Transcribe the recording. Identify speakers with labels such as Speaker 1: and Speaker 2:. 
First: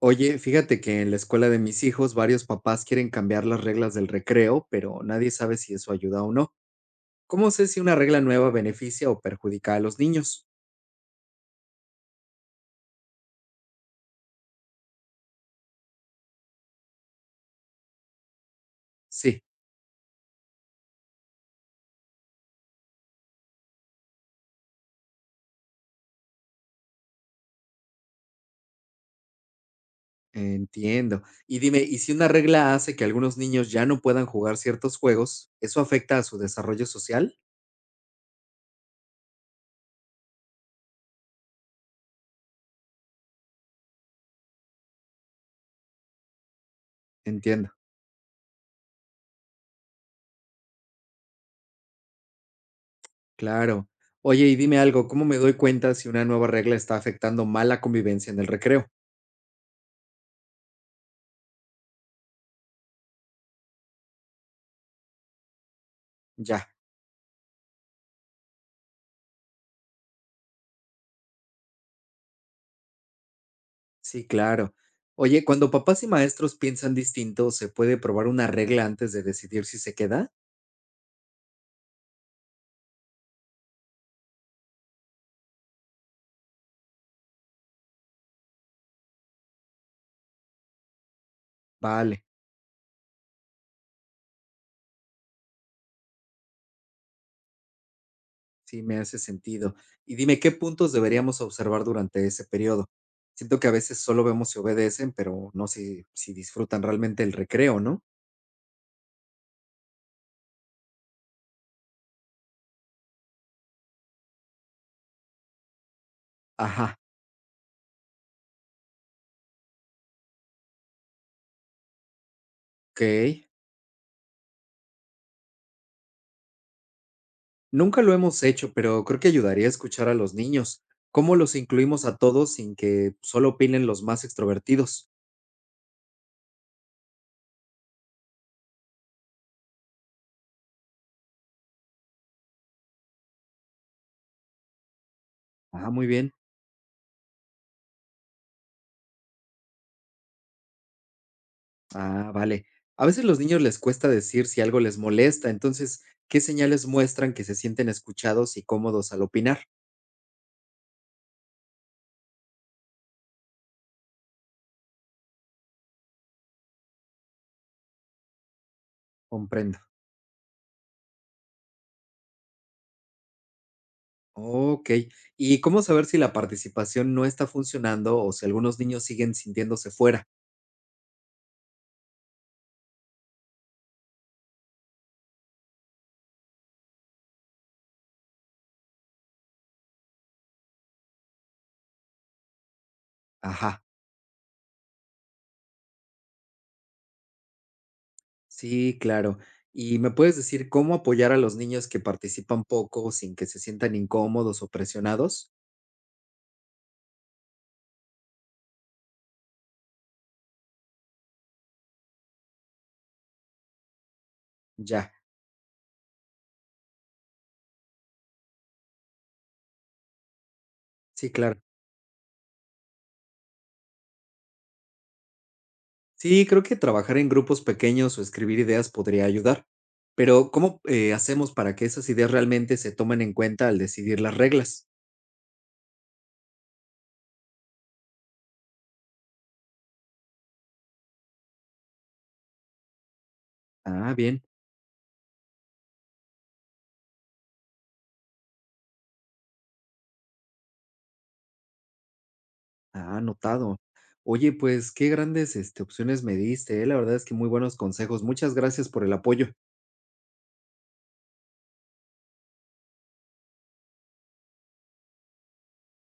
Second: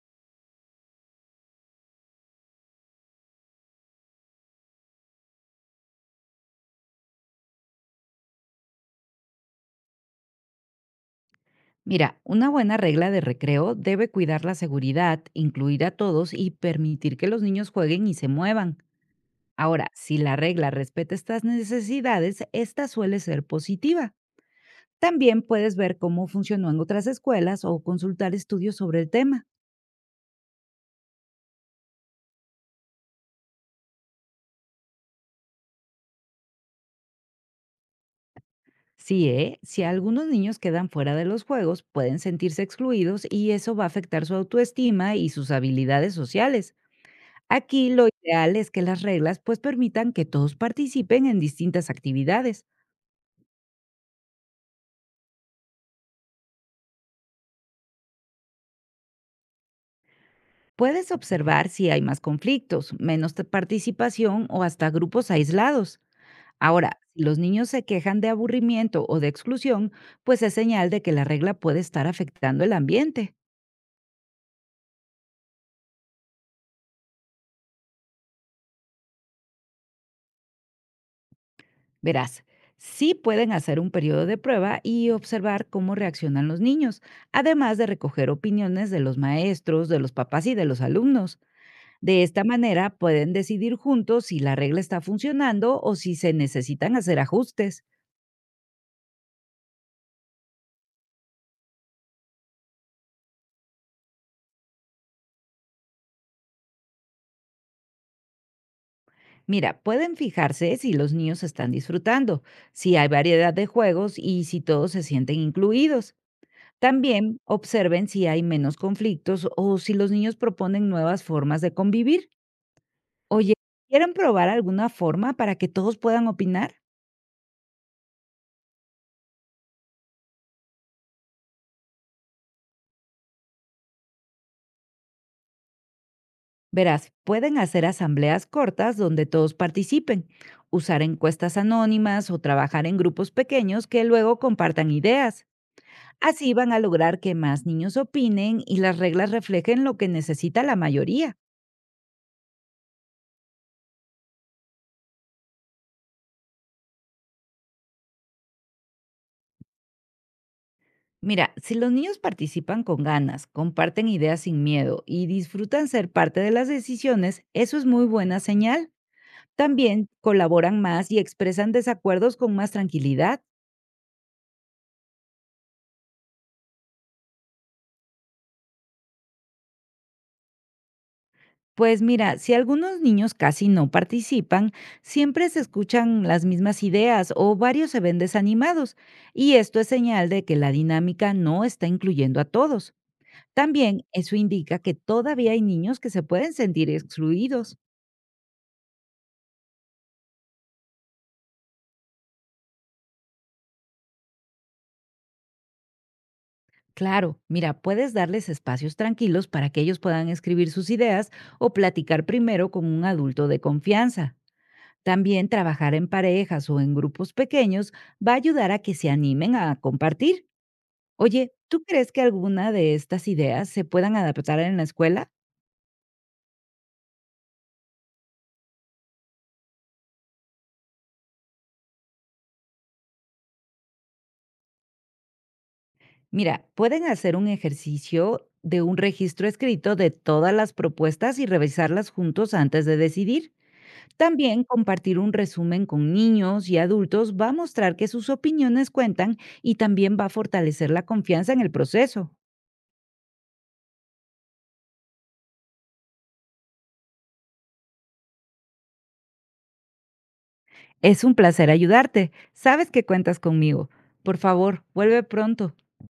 Speaker 1: Oye, fíjate que en la escuela de mis hijos varios papás quieren cambiar las reglas del recreo, pero nadie sabe si eso ayuda o no. ¿Cómo sé si una regla nueva beneficia o perjudica a los niños?
Speaker 2: Mira, una buena regla de recreo debe cuidar la seguridad, incluir a todos y permitir que los niños jueguen y se muevan.
Speaker 1: Sí,
Speaker 2: Ahora, si la regla respeta estas necesidades, esta suele ser positiva. También puedes ver cómo funcionó en otras escuelas o consultar estudios sobre el tema.
Speaker 1: entiendo. Y dime, ¿y si una regla hace que algunos niños ya no puedan jugar ciertos juegos, eso afecta a su desarrollo social?
Speaker 2: Sí, ¿eh? Si algunos niños quedan fuera de los juegos, pueden sentirse excluidos y eso va a afectar su autoestima y sus habilidades sociales.
Speaker 1: Entiendo,
Speaker 2: Aquí lo ideal es que las reglas pues permitan que todos participen en distintas actividades.
Speaker 1: claro. Oye, y dime algo, ¿cómo me doy cuenta si una nueva regla está afectando mal la convivencia en el recreo?
Speaker 2: Puedes observar si hay más conflictos, menos participación o hasta grupos aislados.
Speaker 1: Ya.
Speaker 2: Ahora, si los niños se quejan de aburrimiento o de exclusión, pues es señal de que la regla puede estar afectando el ambiente.
Speaker 1: Sí, claro. Oye, cuando papás y maestros piensan distinto, ¿se puede probar una regla antes de decidir si se queda?
Speaker 2: Verás, sí pueden hacer un periodo de prueba y observar cómo reaccionan los niños, además de recoger opiniones de los maestros, de los papás y de los alumnos. De
Speaker 1: Vale,
Speaker 2: esta manera pueden decidir juntos si la regla está funcionando o si se necesitan hacer ajustes.
Speaker 1: sí, me hace sentido. Y dime, ¿qué puntos deberíamos observar durante ese periodo? Siento que a veces solo vemos si obedecen, pero no si disfrutan realmente el recreo, ¿no?
Speaker 2: Mira, pueden fijarse si los niños están disfrutando, si hay variedad de juegos y si todos se sienten incluidos.
Speaker 1: Ajá,
Speaker 2: También observen si hay menos conflictos o si los niños proponen nuevas formas de convivir.
Speaker 1: ok.
Speaker 2: Oye, ¿quieren probar alguna forma para que todos puedan opinar?
Speaker 1: Nunca lo hemos hecho, pero creo que ayudaría a escuchar a los niños. ¿Cómo los incluimos a todos sin que solo opinen los más extrovertidos?
Speaker 2: Verás, pueden hacer asambleas cortas donde todos participen, usar encuestas anónimas o trabajar en grupos pequeños que luego compartan ideas.
Speaker 1: Ah, muy bien.
Speaker 2: Así van a lograr que más niños opinen y las reglas reflejen lo que necesita la mayoría.
Speaker 1: Ah, vale. A veces los niños les cuesta decir si algo les molesta, entonces, ¿qué señales muestran que se sienten escuchados y cómodos al opinar?
Speaker 2: Mira, si los niños participan con ganas, comparten ideas sin miedo y disfrutan ser parte de las decisiones, eso es muy buena señal.
Speaker 1: Comprendo.
Speaker 2: También colaboran más y expresan desacuerdos con más tranquilidad.
Speaker 1: Ok. ¿Y cómo saber si la participación no está funcionando o si algunos niños siguen sintiéndose fuera?
Speaker 2: Pues mira, si algunos niños casi no participan, siempre se escuchan las mismas ideas o varios se ven desanimados, y esto es señal de que la dinámica no está incluyendo a todos.
Speaker 1: Ajá,
Speaker 2: También eso indica que todavía hay niños que se pueden sentir excluidos.
Speaker 1: sí, claro. ¿Y me puedes decir cómo apoyar a los niños que participan poco sin que se sientan incómodos o presionados?
Speaker 2: Claro, mira, puedes darles espacios tranquilos para que ellos puedan escribir sus ideas o platicar primero con un adulto de confianza.
Speaker 1: Ya,
Speaker 2: También trabajar en parejas o en grupos pequeños va a ayudar a que se animen a compartir.
Speaker 1: sí,
Speaker 2: Oye,
Speaker 1: claro.
Speaker 2: ¿tú crees que alguna de estas ideas se puedan adaptar en la escuela?
Speaker 1: Sí, creo que trabajar en grupos pequeños o escribir ideas podría ayudar, pero ¿cómo hacemos para que esas ideas realmente se tomen en cuenta al decidir las reglas?
Speaker 2: Mira, pueden hacer un ejercicio de un registro escrito de todas las propuestas y revisarlas juntos antes de decidir.
Speaker 1: Ah, bien,
Speaker 2: También compartir un resumen con niños y adultos va a mostrar que sus opiniones cuentan y también va a fortalecer la confianza en el proceso.
Speaker 1: ah, anotado. Oye, pues qué grandes opciones me diste, la verdad es que muy buenos consejos. Muchas gracias por el apoyo.
Speaker 2: Es un placer ayudarte. Sabes que cuentas conmigo. Por favor, vuelve pronto.